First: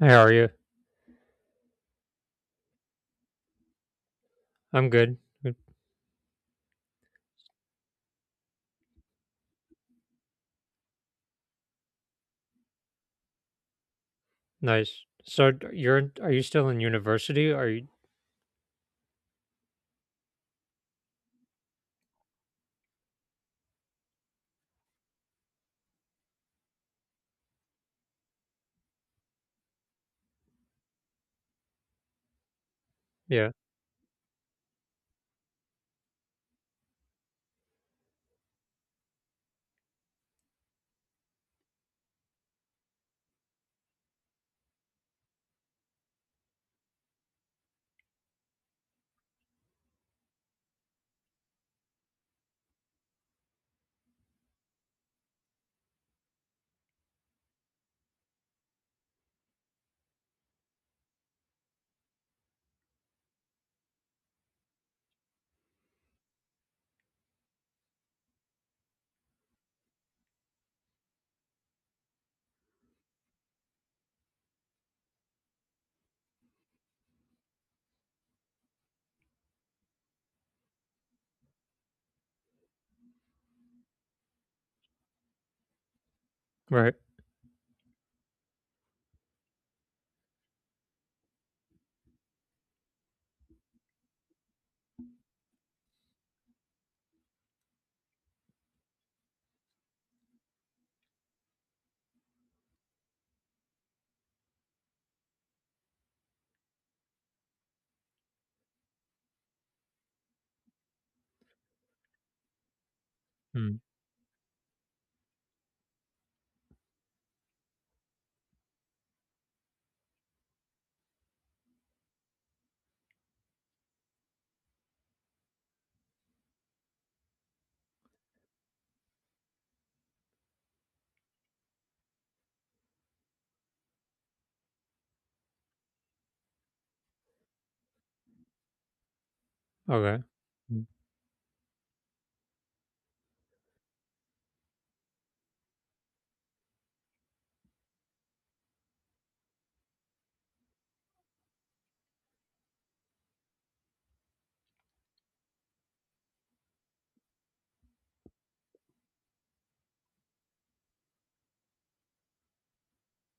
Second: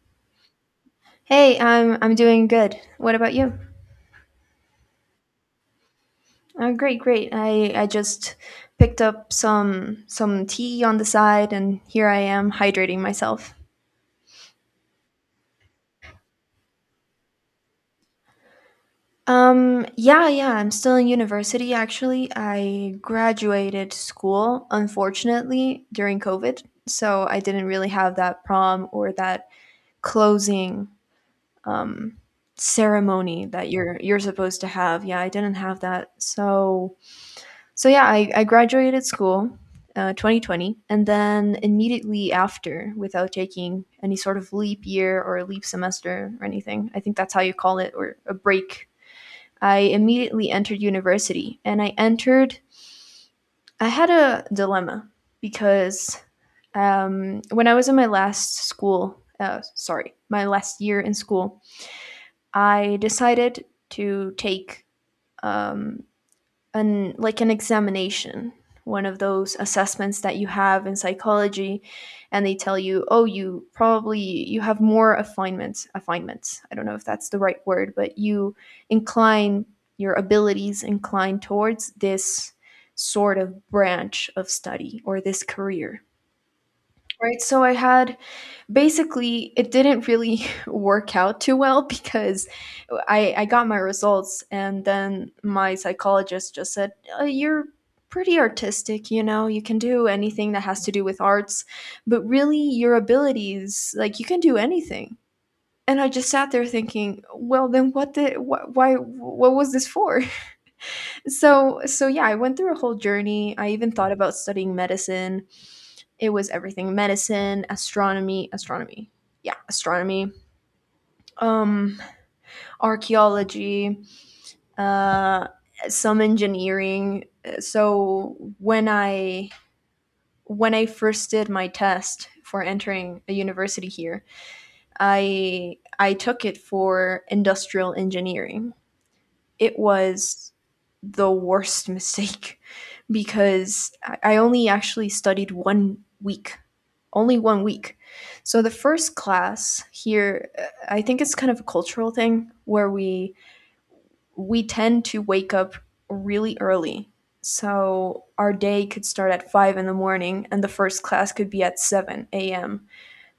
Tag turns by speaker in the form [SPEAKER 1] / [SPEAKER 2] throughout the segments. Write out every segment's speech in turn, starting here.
[SPEAKER 1] Hey, how are you?
[SPEAKER 2] Hey, I'm doing good. What about you?
[SPEAKER 1] I'm good. Good.
[SPEAKER 2] Great. I just picked up some tea on the side, and here I am hydrating myself.
[SPEAKER 1] Nice. So are you still in university? Are you?
[SPEAKER 2] Yeah. I'm still in university. Actually, I graduated school unfortunately during COVID, so I didn't really have that prom or that closing um ceremony
[SPEAKER 1] Yeah.
[SPEAKER 2] that you're supposed to have. Yeah, I didn't have that. So so yeah, I graduated school, 2020, and then immediately after, without taking any sort of leap year or a leap semester or anything, I think that's how you call it, or a break. I immediately entered university, and I entered. I had a dilemma because when I was in my last school, sorry, my last year in school, I decided to take um, an like an examination, one of those assessments that you have in psychology, and they tell you, oh, you probably, you have more affinements, affinements, I don't know if that's the right word, but you incline, your abilities incline towards this sort of branch of study or this career,
[SPEAKER 1] Right.
[SPEAKER 2] right? So I had, basically it didn't really work out too well because I got my results and then my psychologist just said, you're pretty artistic, you know, you can do anything that has to do with arts, but really your abilities, like you can do anything. And I just sat there thinking, well then what did why, what was this for? So yeah, I went through a whole journey. I
[SPEAKER 1] Mm.
[SPEAKER 2] even thought about studying medicine. It was everything. Medicine, astronomy, astronomy. Yeah, astronomy. Um archaeology, uh some engineering. So when I first did my test for entering a university here, I took it for industrial engineering. It
[SPEAKER 1] Okay.
[SPEAKER 2] was
[SPEAKER 1] Mm,
[SPEAKER 2] the worst mistake because only actually studied 1 week, only 1 week. So the first class here, I think it's kind of a cultural thing where we tend to wake up really early. So our day could start at five in the morning, and the first class could be at 7 a.m.,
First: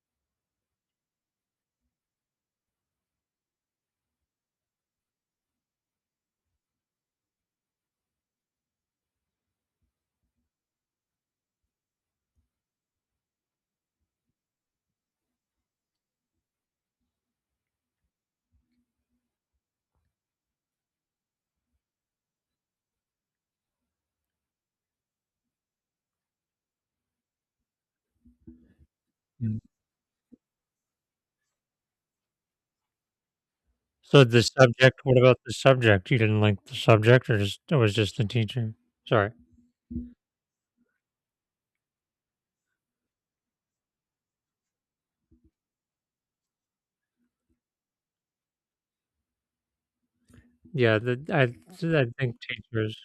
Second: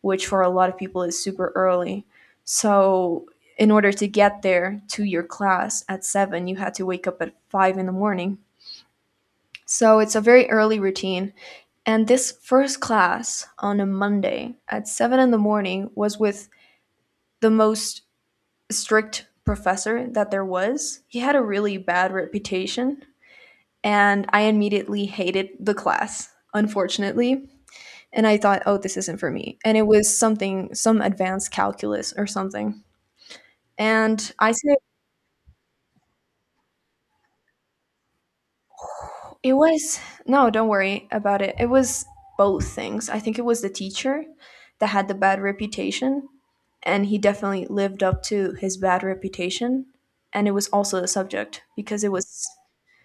[SPEAKER 2] which for a lot of people is super early. So, in order to get there to your class at seven, you had to wake up at five in the morning. So, it's a very early routine. And this first class on a Monday at seven in the morning was with the most strict professor that there was. He had a really bad reputation, and I immediately hated the class, unfortunately. And I thought, oh, this isn't for me.
[SPEAKER 1] mm.
[SPEAKER 2] And it was something, some advanced calculus or something.
[SPEAKER 1] So
[SPEAKER 2] And
[SPEAKER 1] the
[SPEAKER 2] I said,
[SPEAKER 1] subject. What about the subject? You didn't like the subject, or just it was just the teacher? Sorry.
[SPEAKER 2] it was, no, don't worry about it. It was both things. I think it was the teacher that had the bad reputation, and he definitely lived up to his bad reputation. And it was
[SPEAKER 1] Yeah.
[SPEAKER 2] also the
[SPEAKER 1] The I
[SPEAKER 2] subject because
[SPEAKER 1] I
[SPEAKER 2] it
[SPEAKER 1] think
[SPEAKER 2] was
[SPEAKER 1] teachers.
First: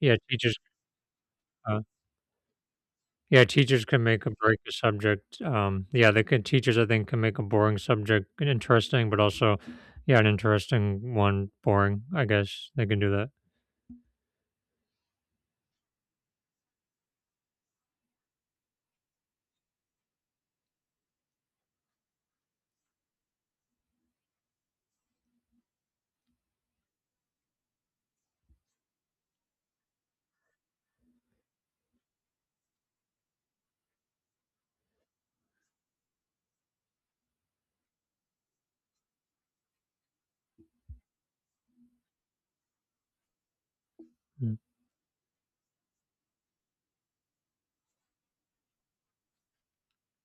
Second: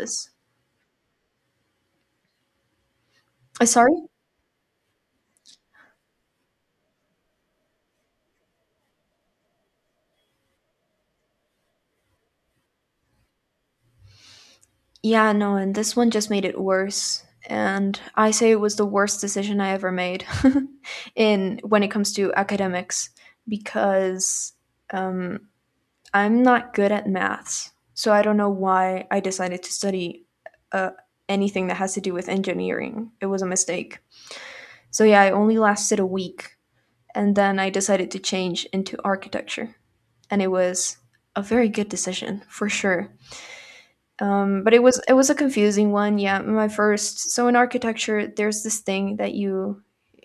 [SPEAKER 1] Yeah, teachers. Uh, yeah, teachers
[SPEAKER 2] Sorry?
[SPEAKER 1] can make a break a subject. Yeah, they can. Teachers, I think, can make a boring subject an interesting, but also, yeah, an interesting one boring. I guess they can do that.
[SPEAKER 2] Yeah, no, and this one just made it worse. And I say it was the worst decision I ever made in when it comes to academics because um, I'm not good at maths, so I don't know why I decided to study uh, anything that has to do with engineering. It was a mistake. So yeah, I only lasted a week, and then I decided to change into architecture, and it was a very good decision for sure.
[SPEAKER 1] Mm.
[SPEAKER 2] But it was a confusing one. Yeah, my first. So in architecture, there's this thing that you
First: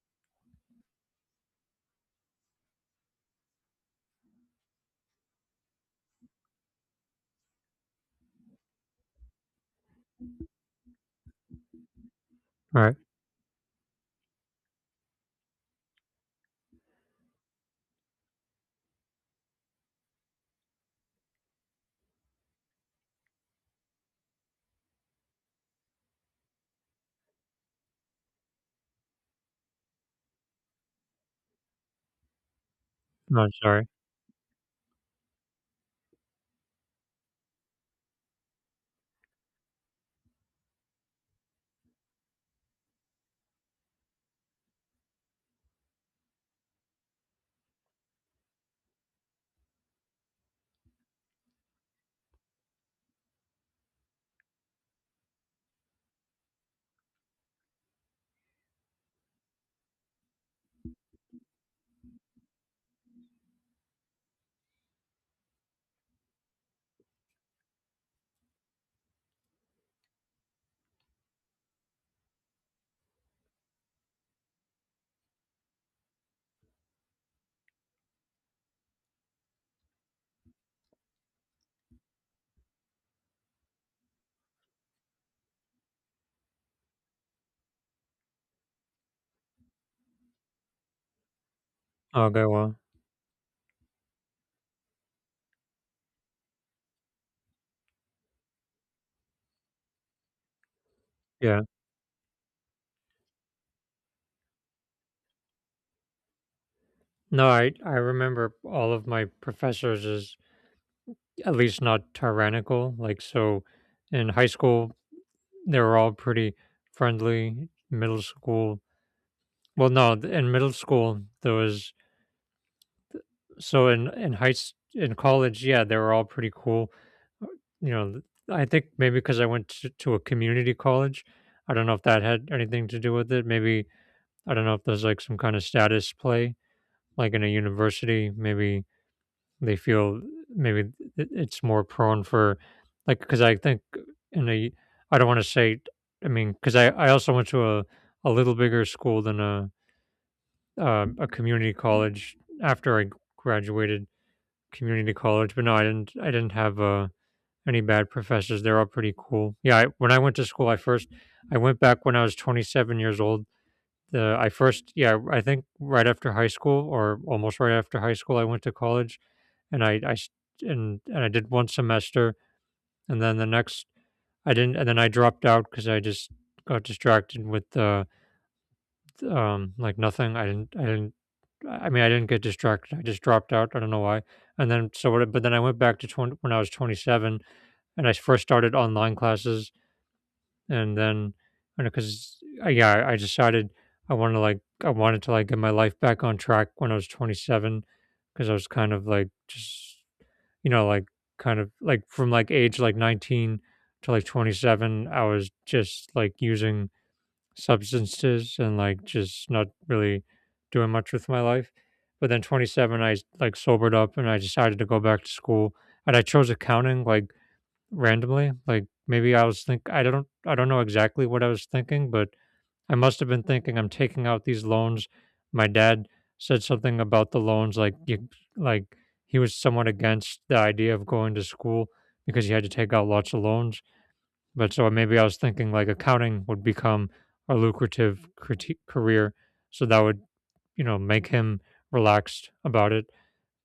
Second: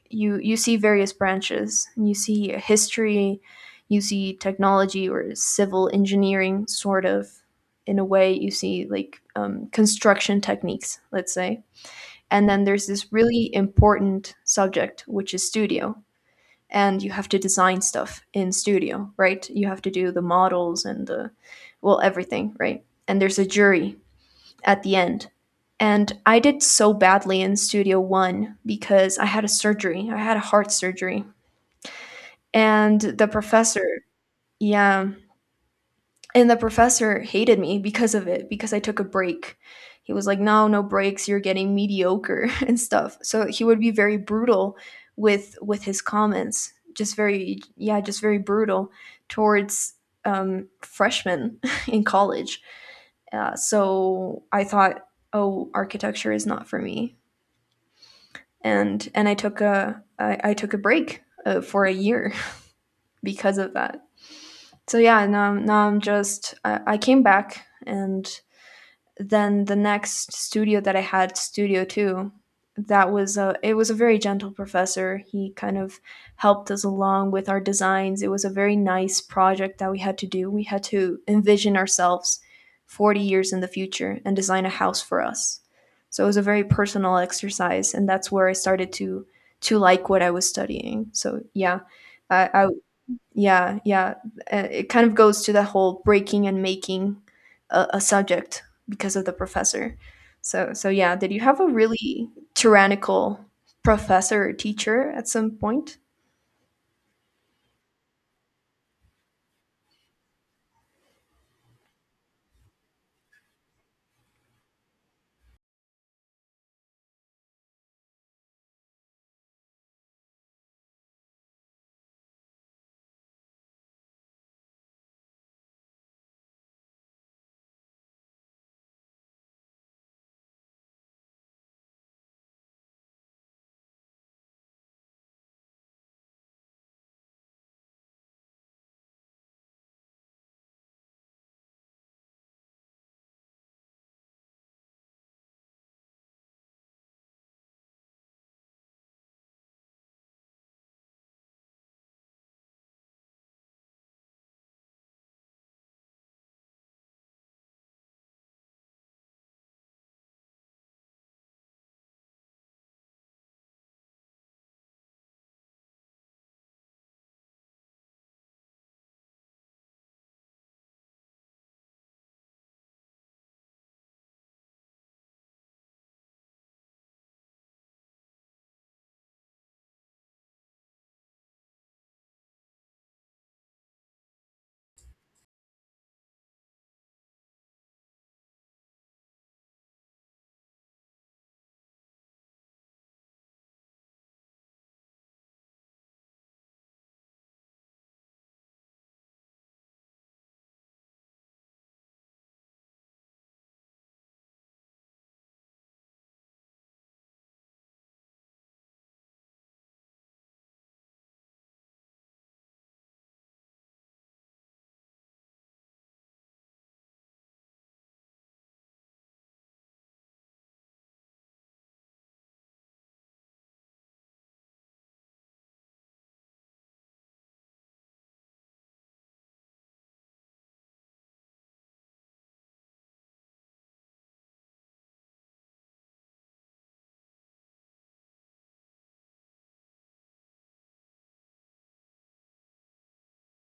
[SPEAKER 2] you you see various branches, you see history, you see technology or civil engineering, sort of in a way you see like construction techniques, let's say. And then
[SPEAKER 1] All
[SPEAKER 2] there's
[SPEAKER 1] right.
[SPEAKER 2] this really important subject which is studio, and you have to design stuff in studio, right? You have to do the models and the, well, everything, right? And there's a jury at the end. And I did so badly in Studio One because I had a surgery. I had a heart surgery. And the
[SPEAKER 1] No,
[SPEAKER 2] professor,
[SPEAKER 1] sorry.
[SPEAKER 2] yeah, and the professor hated me because of it because I took a break. He was like, "No, no breaks. You're getting mediocre and stuff." So he would be very brutal with his comments. Just very, yeah, just very brutal towards freshmen in college. So I thought, "Oh, architecture is not for me." And I took a I took a break for a year because of that. So yeah, now I'm just I came back and then the next studio that I had, Studio Two, that was a, it was a very gentle professor. He kind of helped us along with our designs. It was a very nice project that we had to do. We had to envision ourselves 40 years in the future and design a house for us. So it was a very personal exercise, and that's where I started to like what I was studying. So yeah,
[SPEAKER 1] Oh, okay,
[SPEAKER 2] I
[SPEAKER 1] well,
[SPEAKER 2] yeah, yeah. It kind of goes to the whole breaking and making a subject because of the professor. So, so yeah. Did you have
[SPEAKER 1] yeah.
[SPEAKER 2] a really tyrannical professor or teacher at some point?
[SPEAKER 1] No, I remember all of my professors as at least not tyrannical. Like, so in high school they were all pretty friendly. Middle school, well, no, in middle school there was, so in in college, yeah, they were all pretty cool. Uh, you know, I think maybe because I went to a community college, I don't know if that had anything to do with it. Maybe I don't know if there's like some kind of status play, like in a university, maybe they feel, maybe it's more prone for, like, because I think in a, I don't want to say, I mean because I also went to a little bigger school than a, a community college after I graduated community college. But no, I didn't have any bad professors. They're all pretty cool. Yeah, when I went to school, I went back when I was 27 years old. The I first Yeah, I think right after high school or almost right after high school I went to college, and and I did one semester, and then the next I didn't, and then I dropped out because I just got distracted with, like, nothing. I didn't I mean, I didn't get distracted. I just dropped out. I don't know why. And then, so what? But then I went back to 20, when I was 27, and I first started online classes. And then, because yeah, I decided I wanted to, like, get my life back on track when I was 27. Because I was kind of like just, like, kind of like, from like age like 19 to like 27, I was just like using substances and like just not really doing much with my life. But then 27, I like sobered up and I decided to go back to school, and I chose accounting, like, randomly. Like, maybe I was think I don't know exactly what I was thinking, but I must have been thinking I'm taking out these loans. My dad said something about the loans, like, you, like, he was somewhat against the idea of going to school because you had to take out lots of loans. But, so maybe I was thinking, like, accounting would become a lucrative, career, so that would, make him relaxed about it.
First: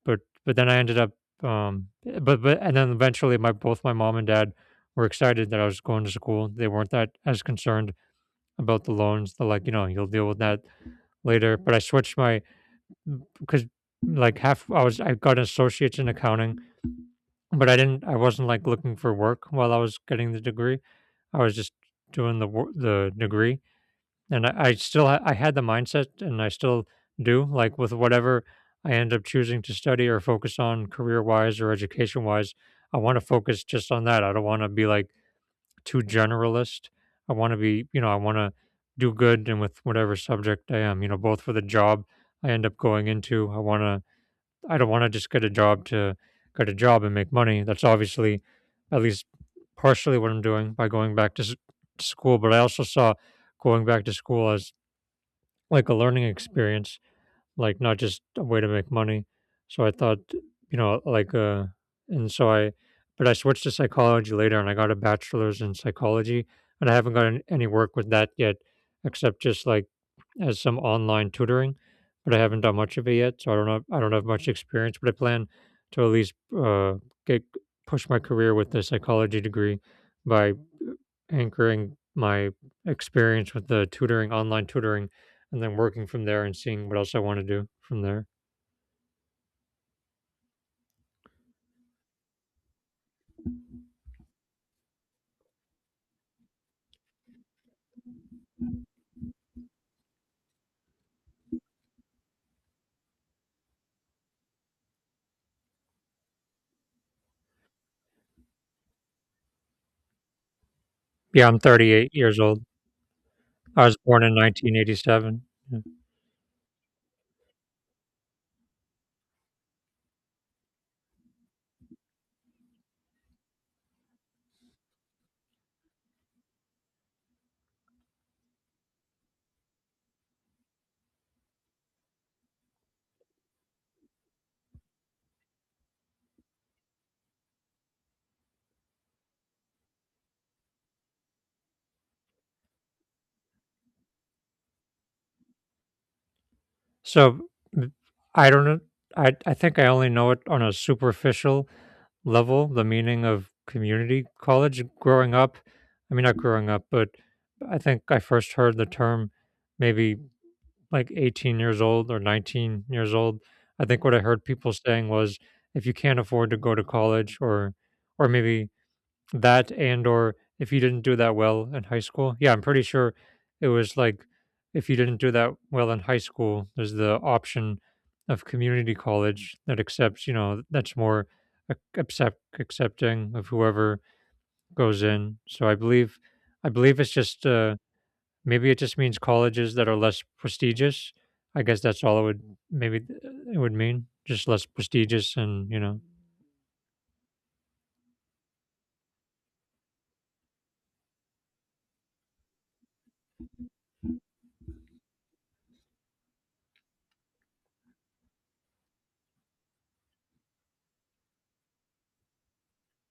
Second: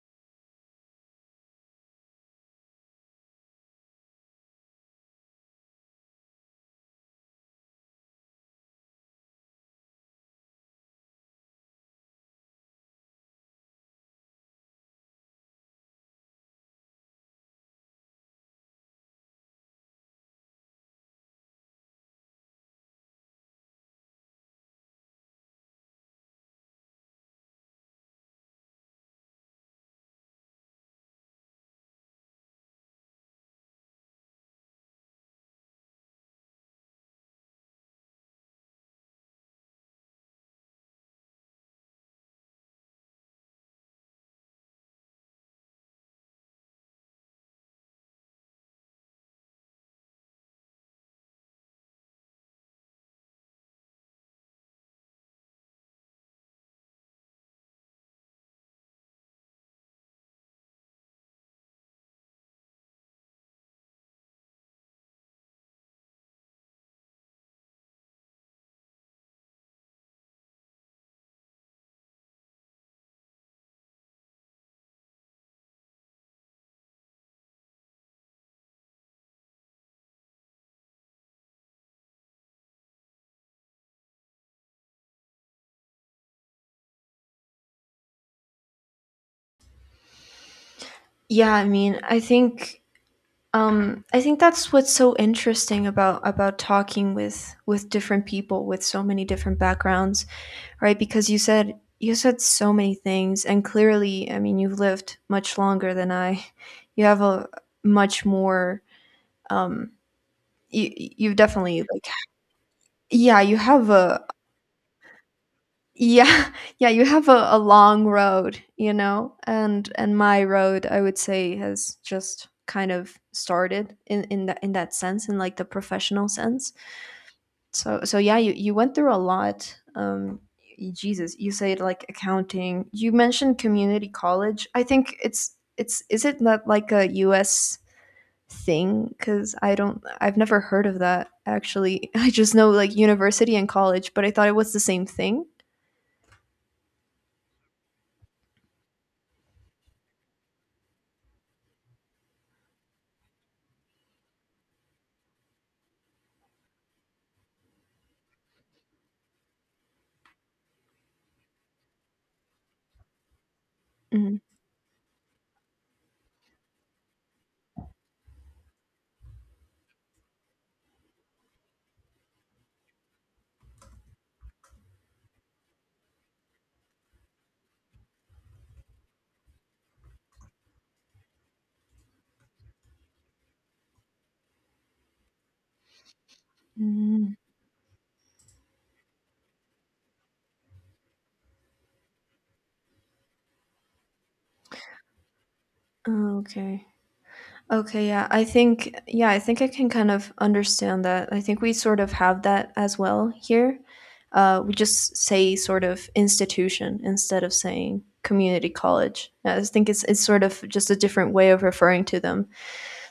[SPEAKER 1] But but then I ended up, but and then eventually, my both my mom and dad were excited that I was going to school. They weren't that as concerned about the loans. They're like, you know, you'll deal with that later. But I switched my, because like half, I got an associate's in accounting, but I wasn't like looking for work while I was getting the degree. I was just doing the degree, and I had the mindset, and I still do, like, with whatever I end up choosing to study or focus on career wise or education wise. I want to focus just on that. I don't want to be like too generalist. I want to do good and with whatever subject I am, you know, both for the job I end up going into. I don't want to just get a job to get a job and make money. That's obviously, at least partially, what I'm doing by going back to school. But I also saw going back to school as like a learning experience, like, not just a way to make money. So I thought, you know, like, and so I, but I switched to psychology later and I got a bachelor's in psychology, and I haven't gotten any work with that yet, except just like as some online tutoring. But I haven't done much of it yet. So I don't know, I don't have much experience, but I plan to, at least, get, push my career with the psychology degree by anchoring my experience with the tutoring, online tutoring, and then working from there and seeing what else I want to do from there.
[SPEAKER 2] Yeah, I mean, I think that's what's so interesting about about talking with different people with so many different backgrounds, right? Because you said so many things, and clearly, I mean, you've lived much longer than I. You have a much more um you you
[SPEAKER 1] Yeah, I'm
[SPEAKER 2] definitely like
[SPEAKER 1] 38 years old.
[SPEAKER 2] yeah, you
[SPEAKER 1] I
[SPEAKER 2] have
[SPEAKER 1] was
[SPEAKER 2] a,
[SPEAKER 1] born in 1987. Yeah.
[SPEAKER 2] yeah, yeah, you have a long road, you know, and my road, I would say, has just kind of started in that, in that sense, in like the professional sense. So so yeah, you went through a lot. Jesus, you said like accounting, you mentioned community college. I think it's, is it not like a U S thing? Because I don't, I've never heard of that actually. I just know like university and college, but I thought it was the same thing.
[SPEAKER 1] So, m- I don't know. I think I only know it on a superficial level, the meaning of community college growing up. I mean, not growing up, but I think I first heard the term maybe like 18 years old or 19 years old. I think what I
[SPEAKER 2] Mm.
[SPEAKER 1] heard people saying was, if you can't afford to go to college, or maybe that, and or if you didn't do that well in high school. Yeah, I'm pretty sure it was like, if you didn't do that well in high school, there's the option of community college that accepts, that's more accepting of whoever goes in. So I believe it's
[SPEAKER 2] Mm.
[SPEAKER 1] just, maybe it just means colleges that are less prestigious. I guess that's all it would, maybe, it would mean, just less prestigious, and.
[SPEAKER 2] Oh, okay. Okay, yeah. I think, yeah, I think I can kind of understand that. I think we sort of have that as well here. We just say sort of institution instead of saying community college. I just think it's sort of just a different way of referring to them.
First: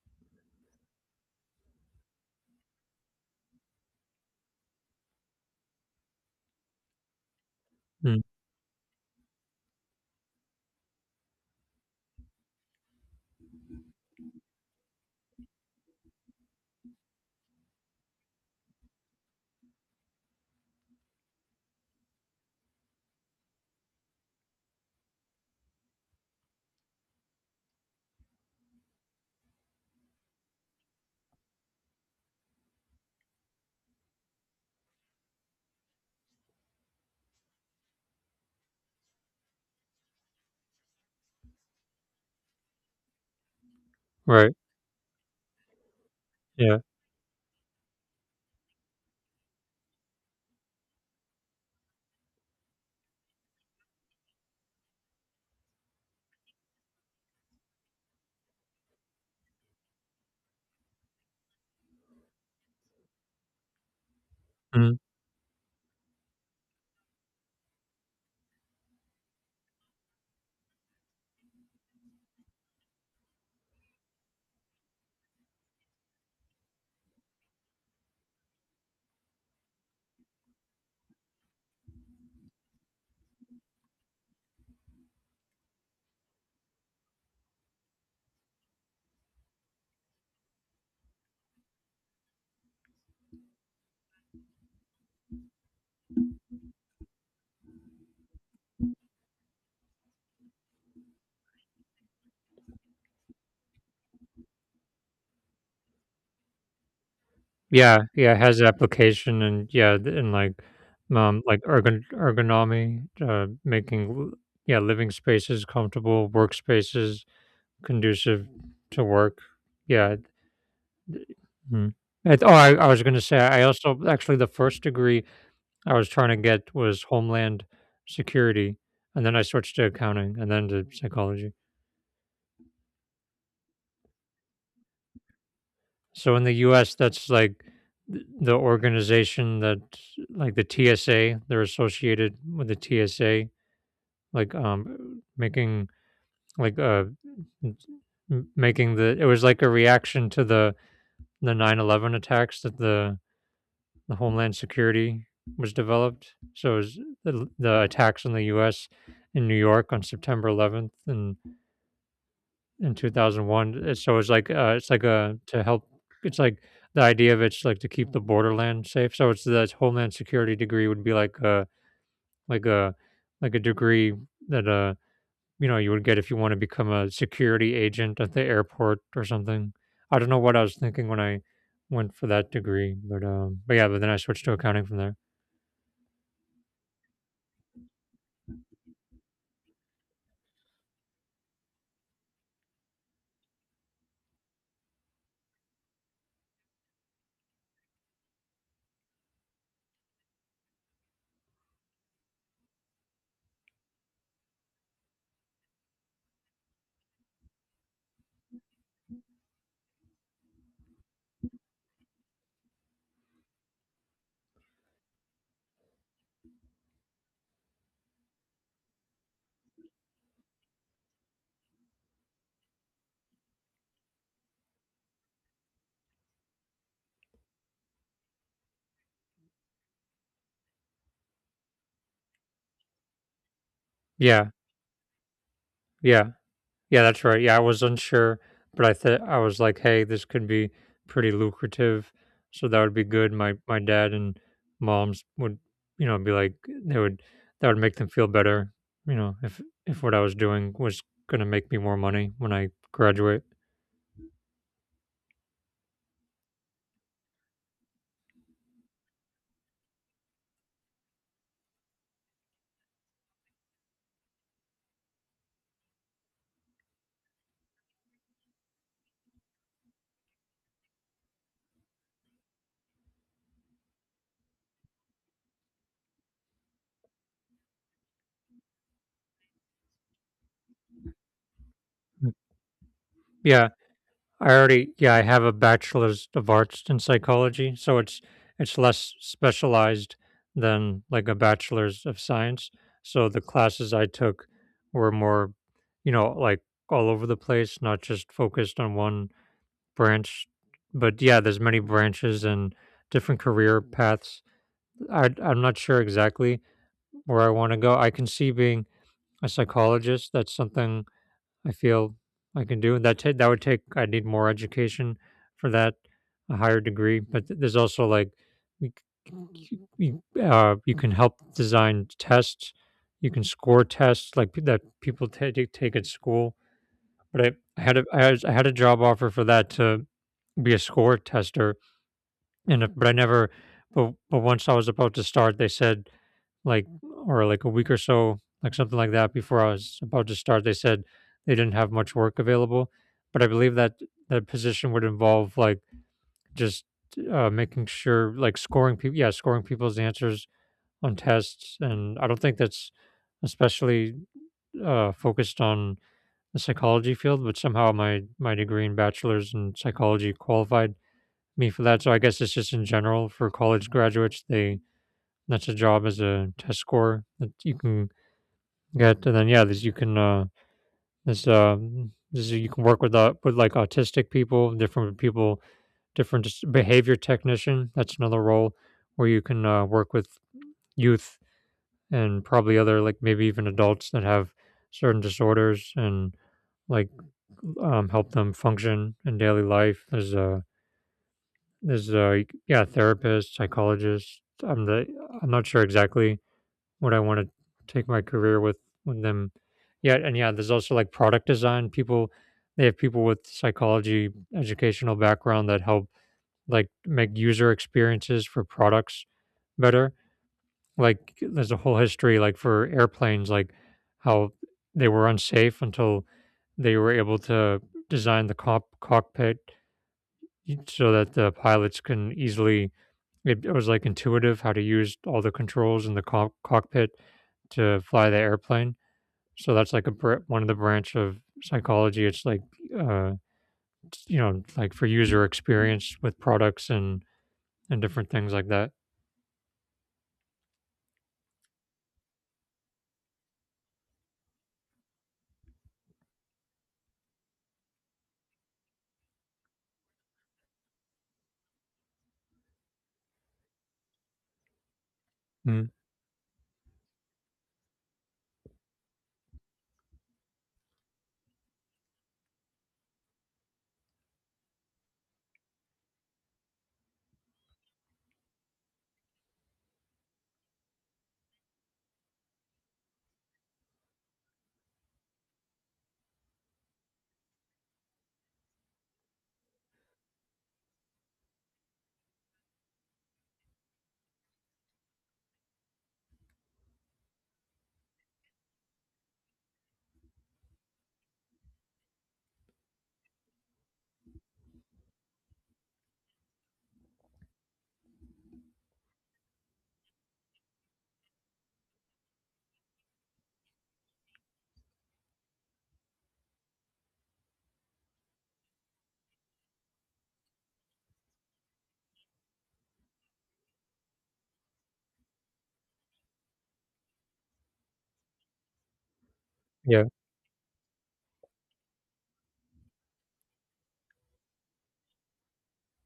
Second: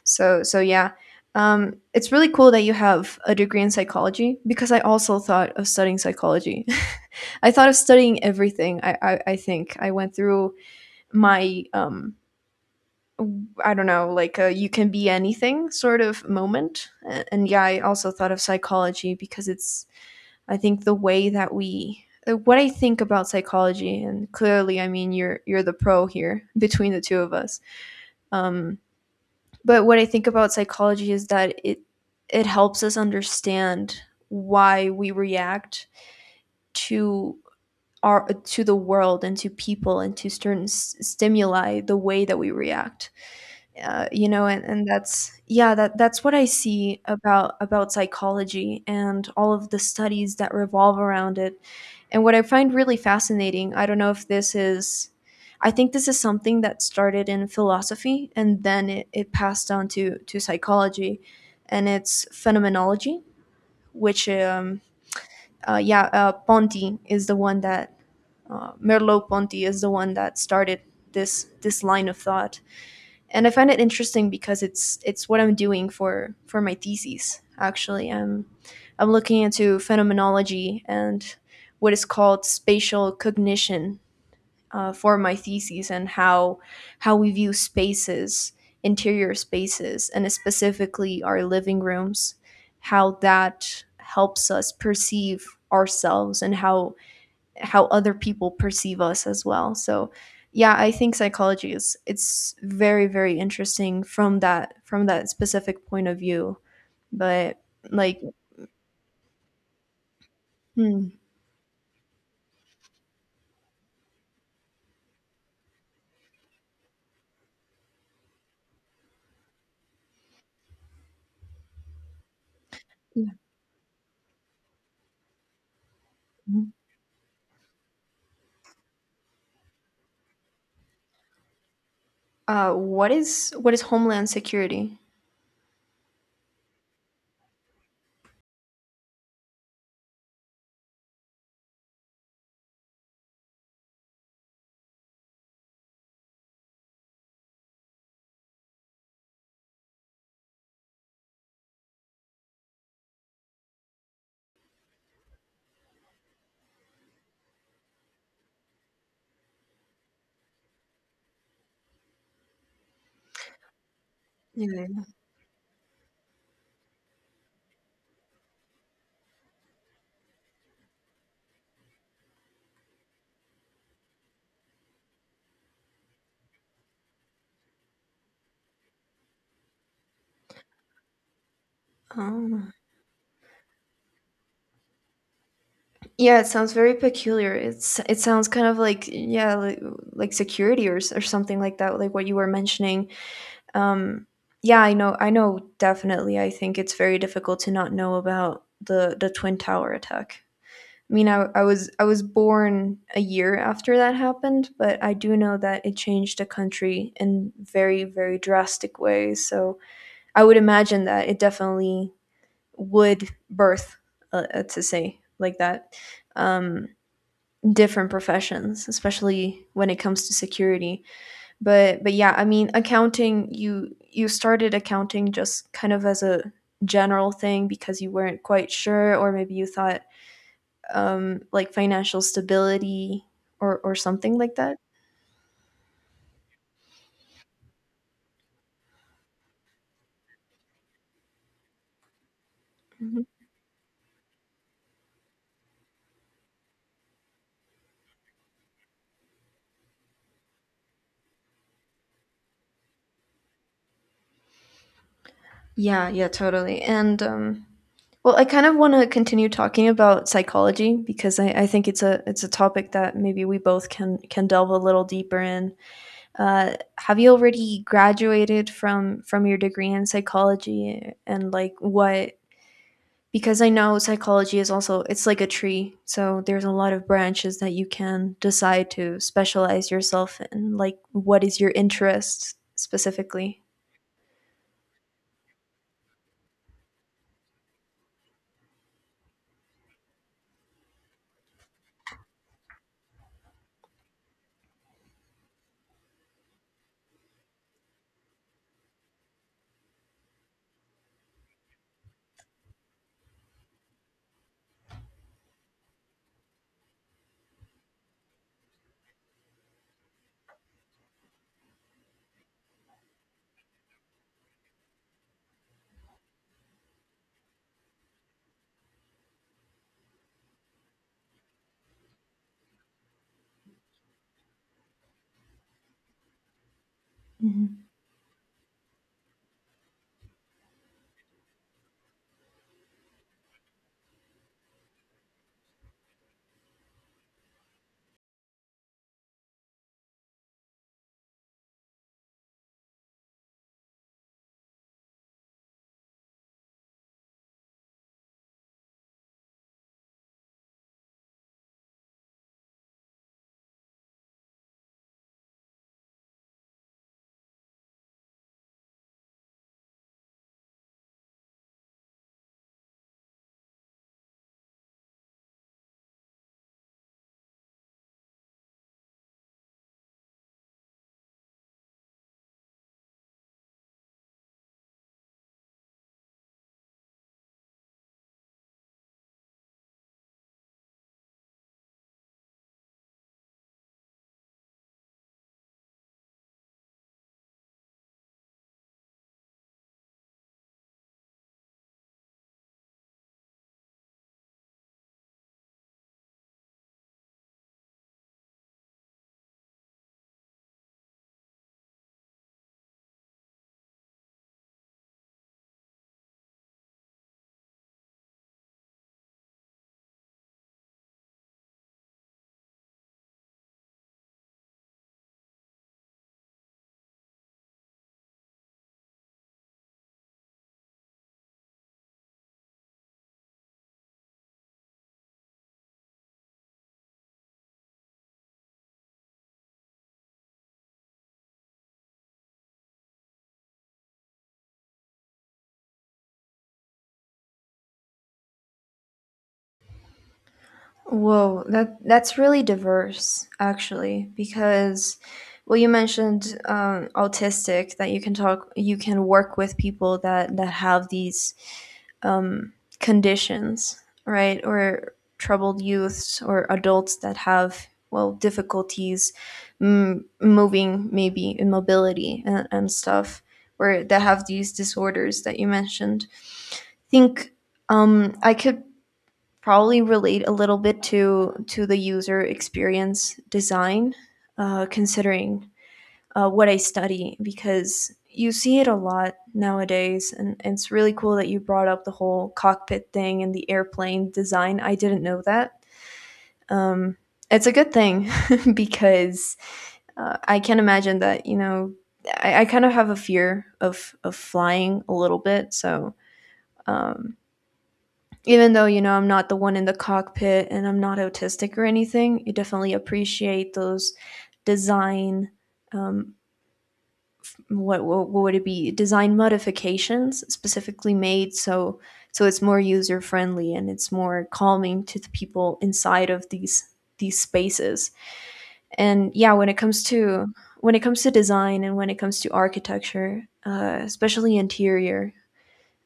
[SPEAKER 2] So so yeah, it's really cool that you have a degree in psychology because I also thought of studying psychology. I thought of
[SPEAKER 1] Mm,
[SPEAKER 2] studying everything. I think I went through my I don't know, like a you can be anything sort of moment, and yeah, I also thought of psychology because it's, I think the way that we what I think about psychology, and clearly, I mean, you're the pro here between the two of us. Um, but what I think about psychology is that it helps us understand why we react to our, to the world and to people and to certain stimuli the way that we react, you know,
[SPEAKER 1] right.
[SPEAKER 2] and that's, yeah, that's what I
[SPEAKER 1] Yeah.
[SPEAKER 2] see about psychology and all of the studies that revolve around it. And what I find really fascinating, I don't know if this is, I think this is something that started in philosophy and then it passed on to psychology, and it's phenomenology, which
[SPEAKER 1] Mm.
[SPEAKER 2] yeah, ponti is the one that, Merleau Ponti is the one that started this this line of thought. And I find it interesting because it's what I'm doing for my thesis. Actually, I'm looking into phenomenology and what is called spatial cognition, for my thesis, and how we view spaces, interior spaces, and specifically our living rooms, how that helps us perceive ourselves and how other people perceive us as well. So yeah, I think psychology is, it's very very interesting from that, from that specific point of view. But
[SPEAKER 1] Yeah,
[SPEAKER 2] like,
[SPEAKER 1] yeah, it has application. And, yeah, and like,
[SPEAKER 2] hmm,
[SPEAKER 1] ergonomy, making, yeah, living spaces comfortable, workspaces conducive to work. Yeah. th- mhm. Oh, I was gonna
[SPEAKER 2] yeah,
[SPEAKER 1] say, I also actually, the first degree I was trying to
[SPEAKER 2] mhm.
[SPEAKER 1] get was homeland security, and then I switched to accounting and then to psychology.
[SPEAKER 2] What is what is homeland security?
[SPEAKER 1] So in the US, that's like the organization that, like, the TSA. They're associated with the TSA, like, making, like, m- making the it was like a reaction to the 9/11 attacks, that the Homeland Security was developed. So it was the attacks in the U.S. in New York on September 11th and in 2001. So it's like, it's
[SPEAKER 2] Yeah.
[SPEAKER 1] like a, to help. It's like the idea of, it's like, to keep the borderland safe. So it's, the Homeland Security degree would be like like a a degree that, you would get if you want to become a security agent at the airport or something. I don't know what I was thinking when I went for that
[SPEAKER 2] Oh.
[SPEAKER 1] degree, but, but then I switched to accounting from there.
[SPEAKER 2] Yeah, it sounds very peculiar. It's it sounds kind of like, yeah, like security or or something like that, like what you were mentioning. Um, yeah, I know, definitely. I think it's very difficult to not know about the Twin Tower attack. I mean, I was I was born a year after that happened, but I do know that it changed the country in very very drastic ways. So I would imagine that it definitely would birth, to say like that, um, different professions, especially when it comes to security. But yeah, I mean, accounting, you started accounting just kind of as a general thing because you weren't quite sure, or maybe you thought like financial stability or something
[SPEAKER 1] Yeah,
[SPEAKER 2] like that.
[SPEAKER 1] yeah. Yeah, that's right. Yeah, I was unsure, but I thought, I was like, "Hey, this could be pretty lucrative, so that would be
[SPEAKER 2] Mhm.
[SPEAKER 1] good." My dad and moms would, be like, they would that would make them feel better, you know, if if what I was doing was gonna make me more money when I graduate.
[SPEAKER 2] Yeah, yeah, totally. And well, I kind of want to continue talking about psychology because I think it's a topic that maybe we both can delve a little deeper in. Have you already graduated from your degree in psychology, and like what because I know psychology is also it's like a tree, so there's a lot of branches that you can decide to specialize yourself in. Like what is your
[SPEAKER 1] Mm.
[SPEAKER 2] interest specifically?
[SPEAKER 1] Yeah, I have a bachelor's of arts in psychology, so it's less specialized than like a bachelor's of science. So the classes I took were more, like, all over the place, not just focused on one branch. But yeah, there's many branches and different career paths. I'm not sure exactly where I want to go. I can see being a psychologist. That's something I feel I can do. And that would take, I need more education for that, a higher degree. But there's also, like, we, you can help design tests. You can score tests, like, that people take at school. But
[SPEAKER 2] Mhm.
[SPEAKER 1] I had a job offer for that, to be a score tester, and, but I never. But once I was about to start, they said, like, or like a week or so, like something like that, before I was about to start, they said they didn't have much work available. But I believe that position would involve, like, just, making sure, like, scoring people, yeah, scoring people's answers on tests. And I don't think that's especially, focused on the psychology field, but somehow my degree in bachelor's in psychology qualified me for that. So I guess it's just in general for college graduates, they that's a job as a test scorer that you can. Good, and then yeah, this you can this this you can work with like autistic people, different people, behavior technician. That's another role where you can work with youth, and probably other, like maybe even adults that have certain disorders and like help them function in daily life. There's a yeah, therapist, psychologist. I'm not sure exactly what I want to take my career with them. Yeah, and yeah, there's also like product design. People They have people with psychology educational background that help like make user experiences for products better. Like there's a whole history, like for airplanes, like how they were unsafe until they were able to design the cockpit so that the pilots can easily, it was like intuitive how to use all the controls in the cockpit to fly the airplane. So that's like one of the branch of psychology. It's like uh, it's, you know, like for user experience with products and different things like that.
[SPEAKER 2] Whoa, that that's really diverse actually. Because well, you mentioned autistic, that you can work with people that have these um, conditions, right? Or troubled
[SPEAKER 1] Mm.
[SPEAKER 2] youths or adults that have, well, difficulties moving, maybe in mobility and stuff, or that have these disorders that you mentioned. I think I could probably relate a little bit to the user experience design, considering what I study, because you see it a lot nowadays, and it's really cool that you brought up the whole cockpit thing and the airplane design. I didn't know that. Um, it's a good thing because I can imagine that, you know, I kind of have a fear of flying a little bit, so. Um, Even though, you know, I'm not the one in the cockpit and I'm not autistic or anything, you definitely appreciate those design um, what what would it be, design modifications specifically made so it's more user friendly and it's more calming to the people inside of these spaces and yeah, when it comes
[SPEAKER 1] Yeah,
[SPEAKER 2] to design and when it comes to architecture, especially interior,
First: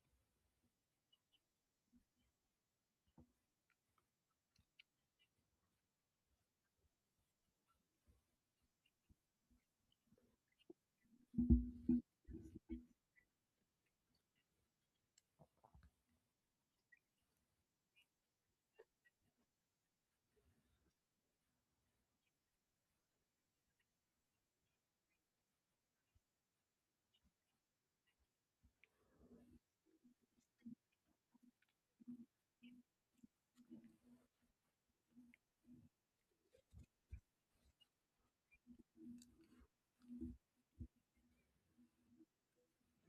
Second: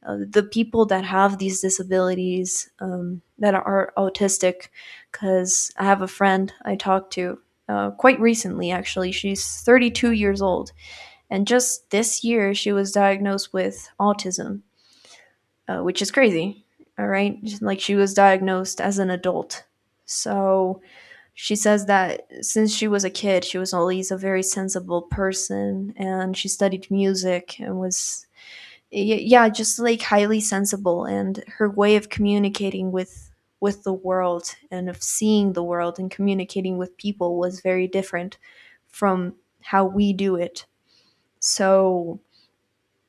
[SPEAKER 2] the people that have these disabilities, that are autistic. Because I have a friend I talked to, quite recently actually, she's 32 years old, and just this year she was diagnosed with autism, which is crazy. All right, like she was diagnosed as an adult. So she says that since she was a kid, she was always a very sensible person and she studied music and was, yeah, just like highly sensible. And her way of communicating with the world and of seeing the world and communicating with people was very different from how we do it. So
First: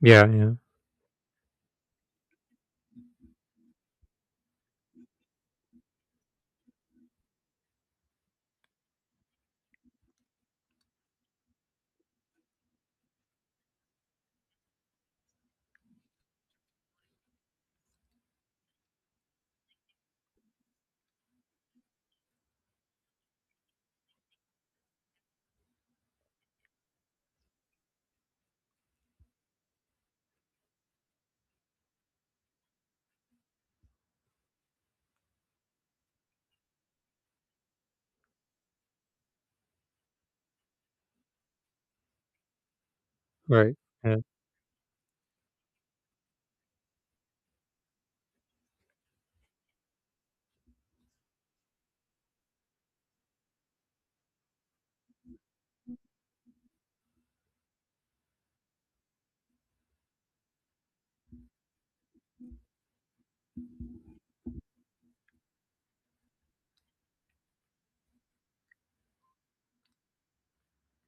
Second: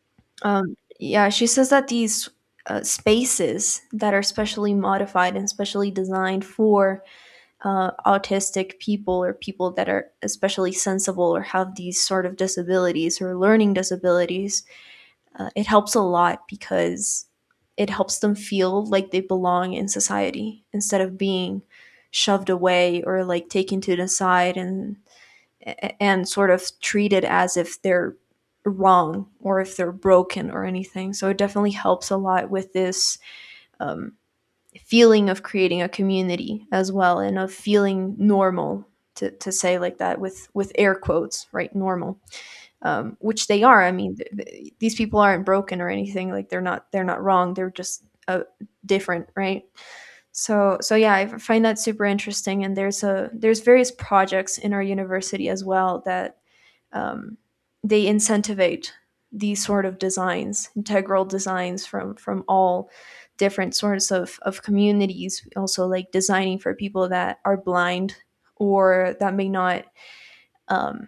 [SPEAKER 1] yeah, yeah.
[SPEAKER 2] Yeah, she says that these spaces that are specially modified and specially designed for autistic people, or people that are especially sensible or have these sort of disabilities or learning disabilities, it helps a lot, because it helps them feel like they belong in society instead of being shoved away or like taken to the side and sort of treated as if they're wrong or if they're broken or anything. So it definitely helps a lot with this um, feeling of creating a community as well, and of feeling normal, to say like that, with air quotes, right? Normal, which they
[SPEAKER 1] Right.
[SPEAKER 2] are. I mean,
[SPEAKER 1] Yeah.
[SPEAKER 2] these people aren't broken or anything, like they're not wrong they're just different, right? So yeah I find that super interesting. And there's a there's various projects in our university as well that um, they incentivate these sort of designs, integral designs from all different sorts of communities. Also, like designing for people that are blind or that may not um,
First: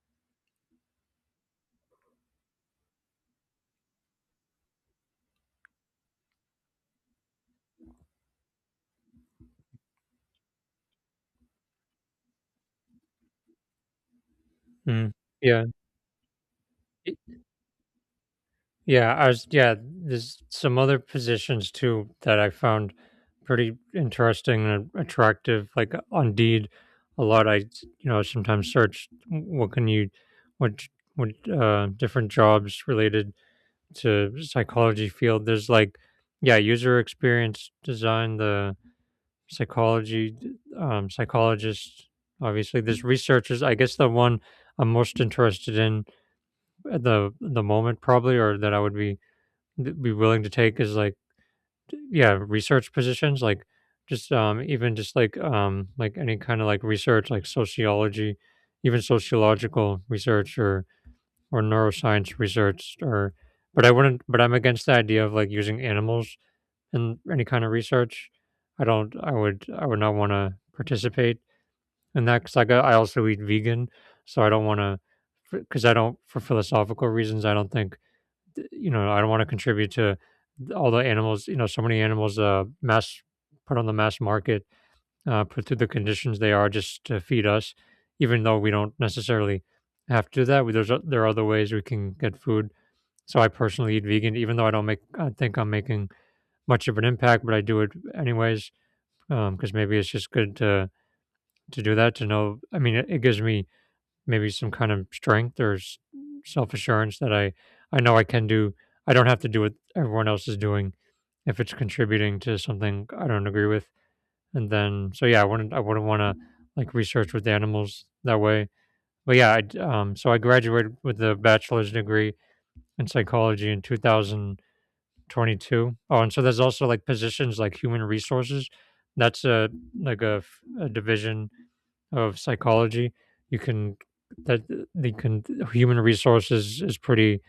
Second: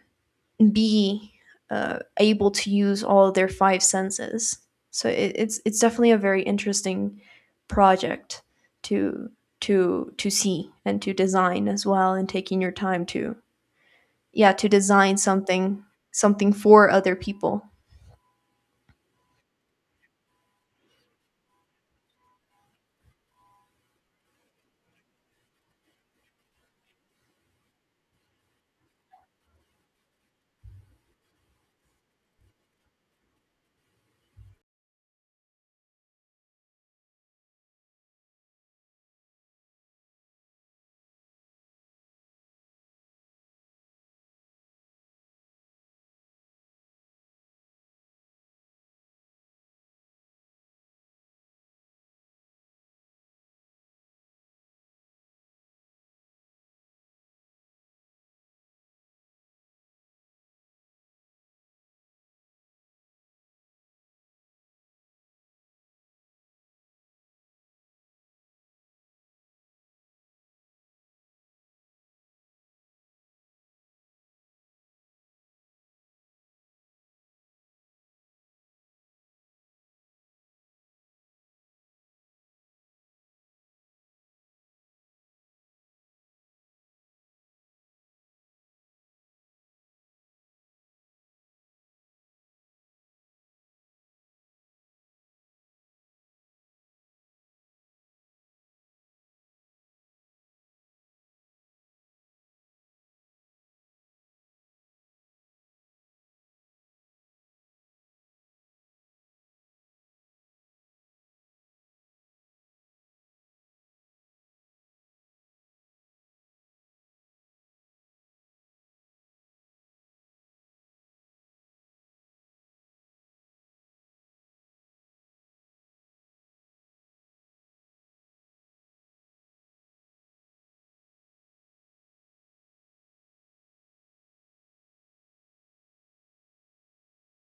[SPEAKER 2] be able to use all of their five senses. So it, it's definitely a very interesting project to see and to design as well, and taking your time to yeah to
[SPEAKER 1] Mm.
[SPEAKER 2] design
[SPEAKER 1] Yeah.
[SPEAKER 2] something, something for other
[SPEAKER 1] Y-
[SPEAKER 2] people.
[SPEAKER 1] Yeah. I was. Yeah. There's some other positions too that I found pretty interesting and attractive. Like on Indeed, a lot. I, you know, sometimes search what can you what j- what different jobs related to psychology field. There's like, yeah, user experience design, the psychology psychologist, obviously. There's researchers. I guess the one I'm most interested in at the moment, probably, or that I would be willing to take is like, yeah, research positions, like just even just like any kind of like research, like sociology, even sociological research, or neuroscience research, or but I wouldn't, but I'm against the idea of like using animals in any kind of research. I would not want to participate in that, cuz like I also eat vegan, so I don't want to, cuz I don't, for philosophical reasons, I don't think, you know, I don't want to contribute to all the animals. You know, so many animals mass put on the mass market, put through the conditions they are, just to feed us, even though we don't necessarily have to do that. There's there are other ways we can get food. So I personally eat vegan, even though I don't make, I think I'm making much of an impact, but I do it anyways because maybe it's just good to do that, to know. I mean, it gives me maybe some kind of strength or self assurance that I know I can do. I don't have to do what everyone else is doing if it's contributing to something I don't agree with. And then so yeah, I wouldn't want to like research with animals that way. But yeah, I, so I graduated with a bachelor's degree in psychology in 2000 22. Oh, and so there's also like positions like human resources. That's a like a, a division of psychology. You can that they can Human resources is pretty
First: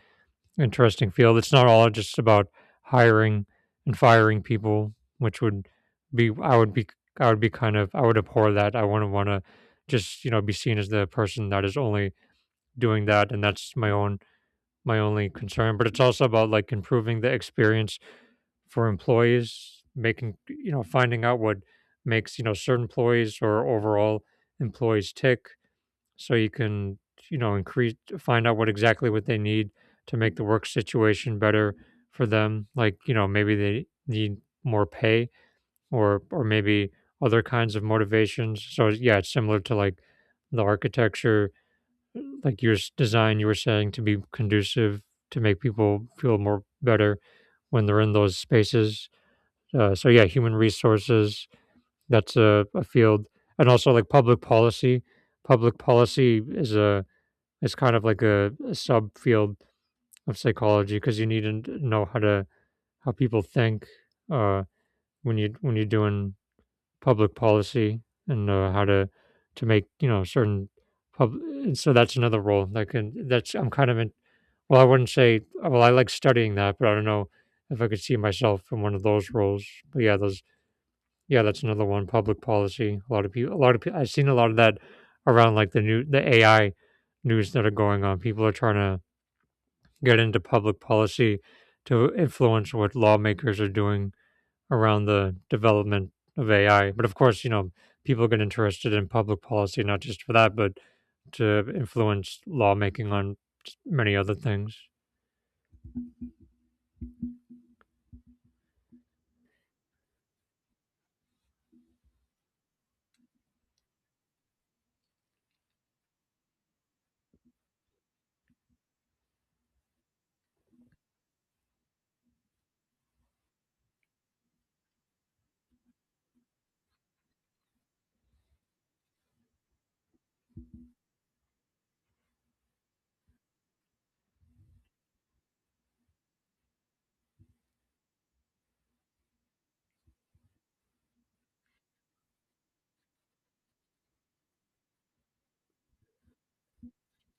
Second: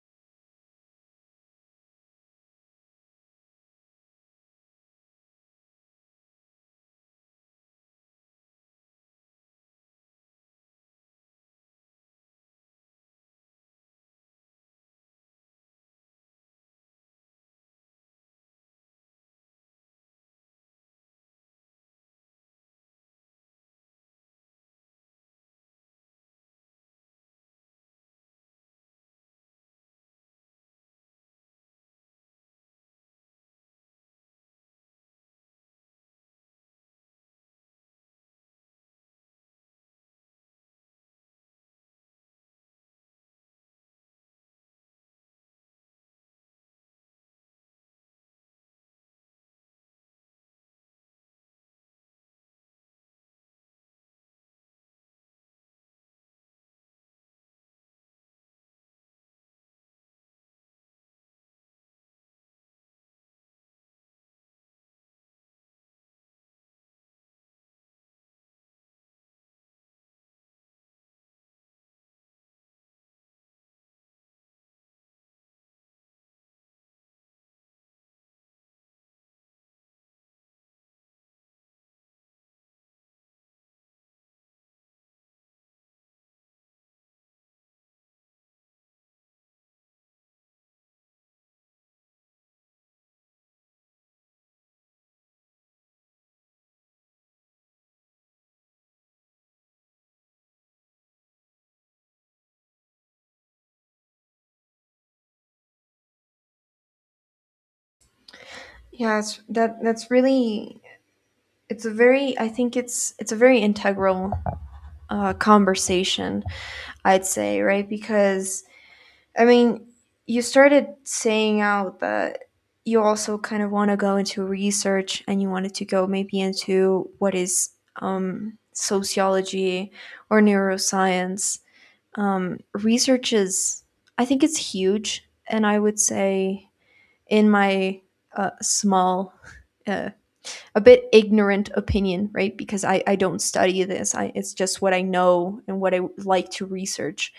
[SPEAKER 1] interesting field. It's not all just about hiring and firing people, which would be I would be I would be kind of, I would abhor that. I wouldn't want to just, you know, be seen as the person that is only doing that, and that's my only concern. But it's also about like improving the experience for employees, making, you know, finding out what makes, you know, certain employees or overall employees tick, so you can, you know, increase, find out what exactly what they need to make the work situation better for them. Like, you know, maybe they need more pay, or maybe other kinds of motivations. So yeah, it's similar to like the architecture, like your design you were saying, to be conducive to make people feel more better when they're in those spaces. So yeah, human resources, that's a field. And also like public policy. Public policy is a, is kind of like a subfield of psychology, because you need to know how to, how people think uh, when you when you're doing public policy, and how to make, you know, certain pub. And so that's another role. Like, and that's I'm kind of in. Well, I wouldn't say. Well, I like studying that, but I don't know if I could see myself in one of those roles. But yeah, those. Yeah, that's another one, public policy. A lot of people, a lot of people, I've seen a lot of that around like the new, the AI news that are going on. People are trying to get into public policy to influence what lawmakers are doing around the development of AI. But of course, you know, people get interested in public policy not just for that, but to influence lawmaking on many other things.
[SPEAKER 2] Yeah, it's, that that's really, it's a very, I think it's a very integral conversation, I'd say, right? Because I mean, you started saying out that you also kind of want to go into research, and you wanted to go maybe into what is sociology or neuroscience research. Is, I think it's huge, and I would say in my small, uh, a bit ignorant opinion, right? Because I don't study this. I, it's just what I know and what I like to research,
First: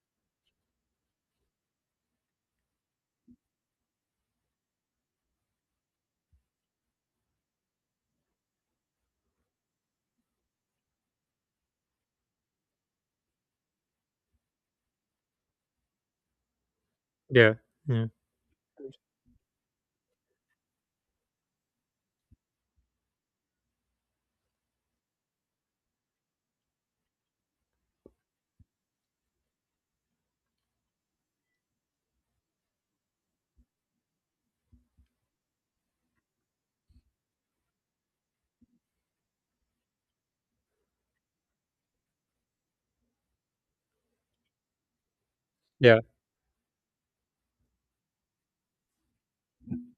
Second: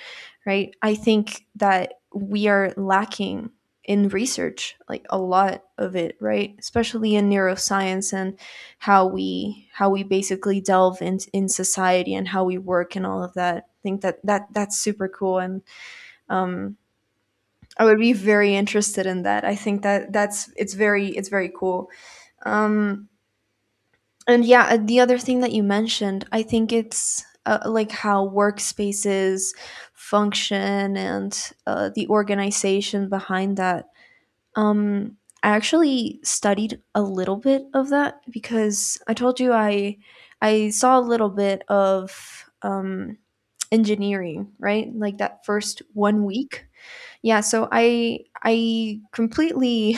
[SPEAKER 2] right? I think that we are lacking in research, like a lot of it, right? Especially in neuroscience, and how we basically delve in society and how we work and all of that. I think that that's super cool, and um,
[SPEAKER 1] Yeah.
[SPEAKER 2] I would
[SPEAKER 1] Yeah.
[SPEAKER 2] be very interested in that. I think that that's it's very cool. Um, and yeah, the other thing that you mentioned, I think it's like how workspaces function, and the organization behind that. Um, I actually studied a little bit of that because I told you I saw a little bit of um, engineering, right? Like that first
[SPEAKER 1] Yeah.
[SPEAKER 2] 1 week. Yeah, so I completely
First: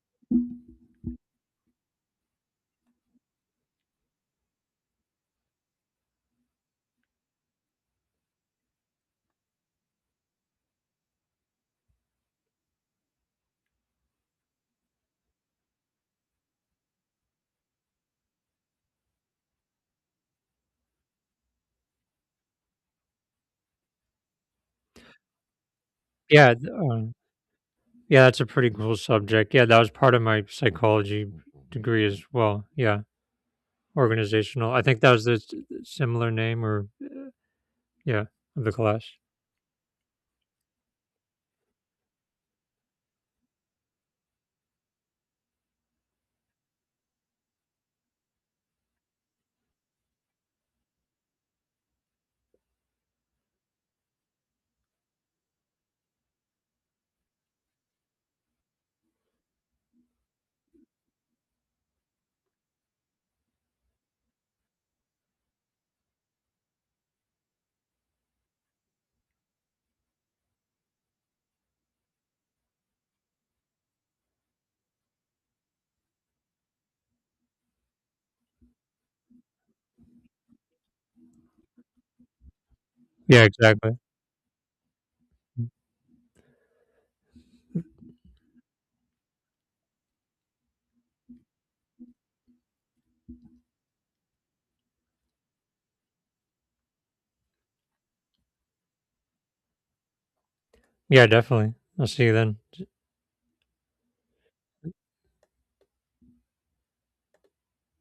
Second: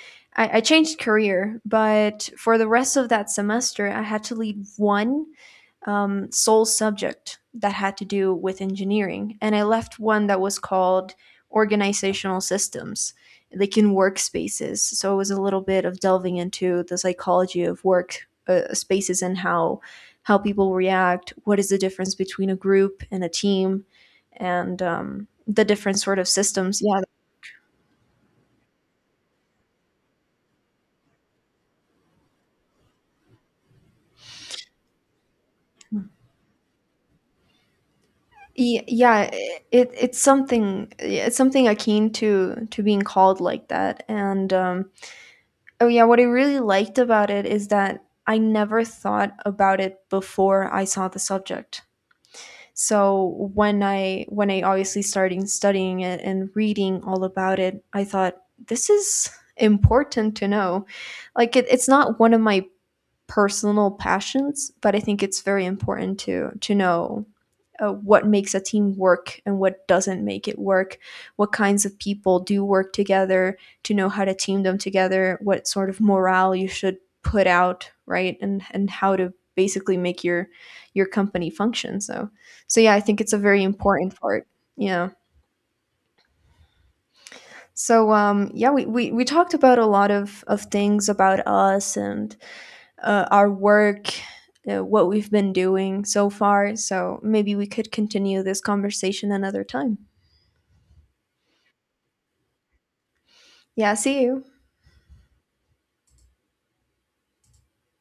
[SPEAKER 2] I changed career, but for the rest of that semester, I had to lead one sole subject that had to do with engineering, and I left one that was called organizational systems, like in workspaces. So it was a little bit of delving into the psychology of work spaces, and how people react. What is the difference between a group and a team, and the different sort of
[SPEAKER 1] Yeah.
[SPEAKER 2] systems. Yeah,
[SPEAKER 1] Yeah, that's a pretty cool subject. Yeah, that was part of my psychology degree as well. Yeah, organizational. I think that was the similar name, or yeah, of the class.
[SPEAKER 2] Yeah, it it's something akin to being called like that. And oh yeah, what I really liked about it is that I never thought about it before I saw the subject. So when I, obviously started studying it and reading all about it, I thought, this is important to know. Like it, it's not one of my personal passions, but I think it's very important to know what makes a team work and what doesn't make it work, what kinds of people do work together, to know how to team them together, what sort of morale you should put out, right, and how to basically make your company function. So yeah, I think it's a
[SPEAKER 1] Yeah,
[SPEAKER 2] very
[SPEAKER 1] exactly.
[SPEAKER 2] important part. Yeah. So yeah, we talked about a lot of things about us and our work. What we've been doing so far. So maybe we could continue this conversation another time.
[SPEAKER 1] Yeah, definitely. I'll see you then.
[SPEAKER 2] Yeah, see you.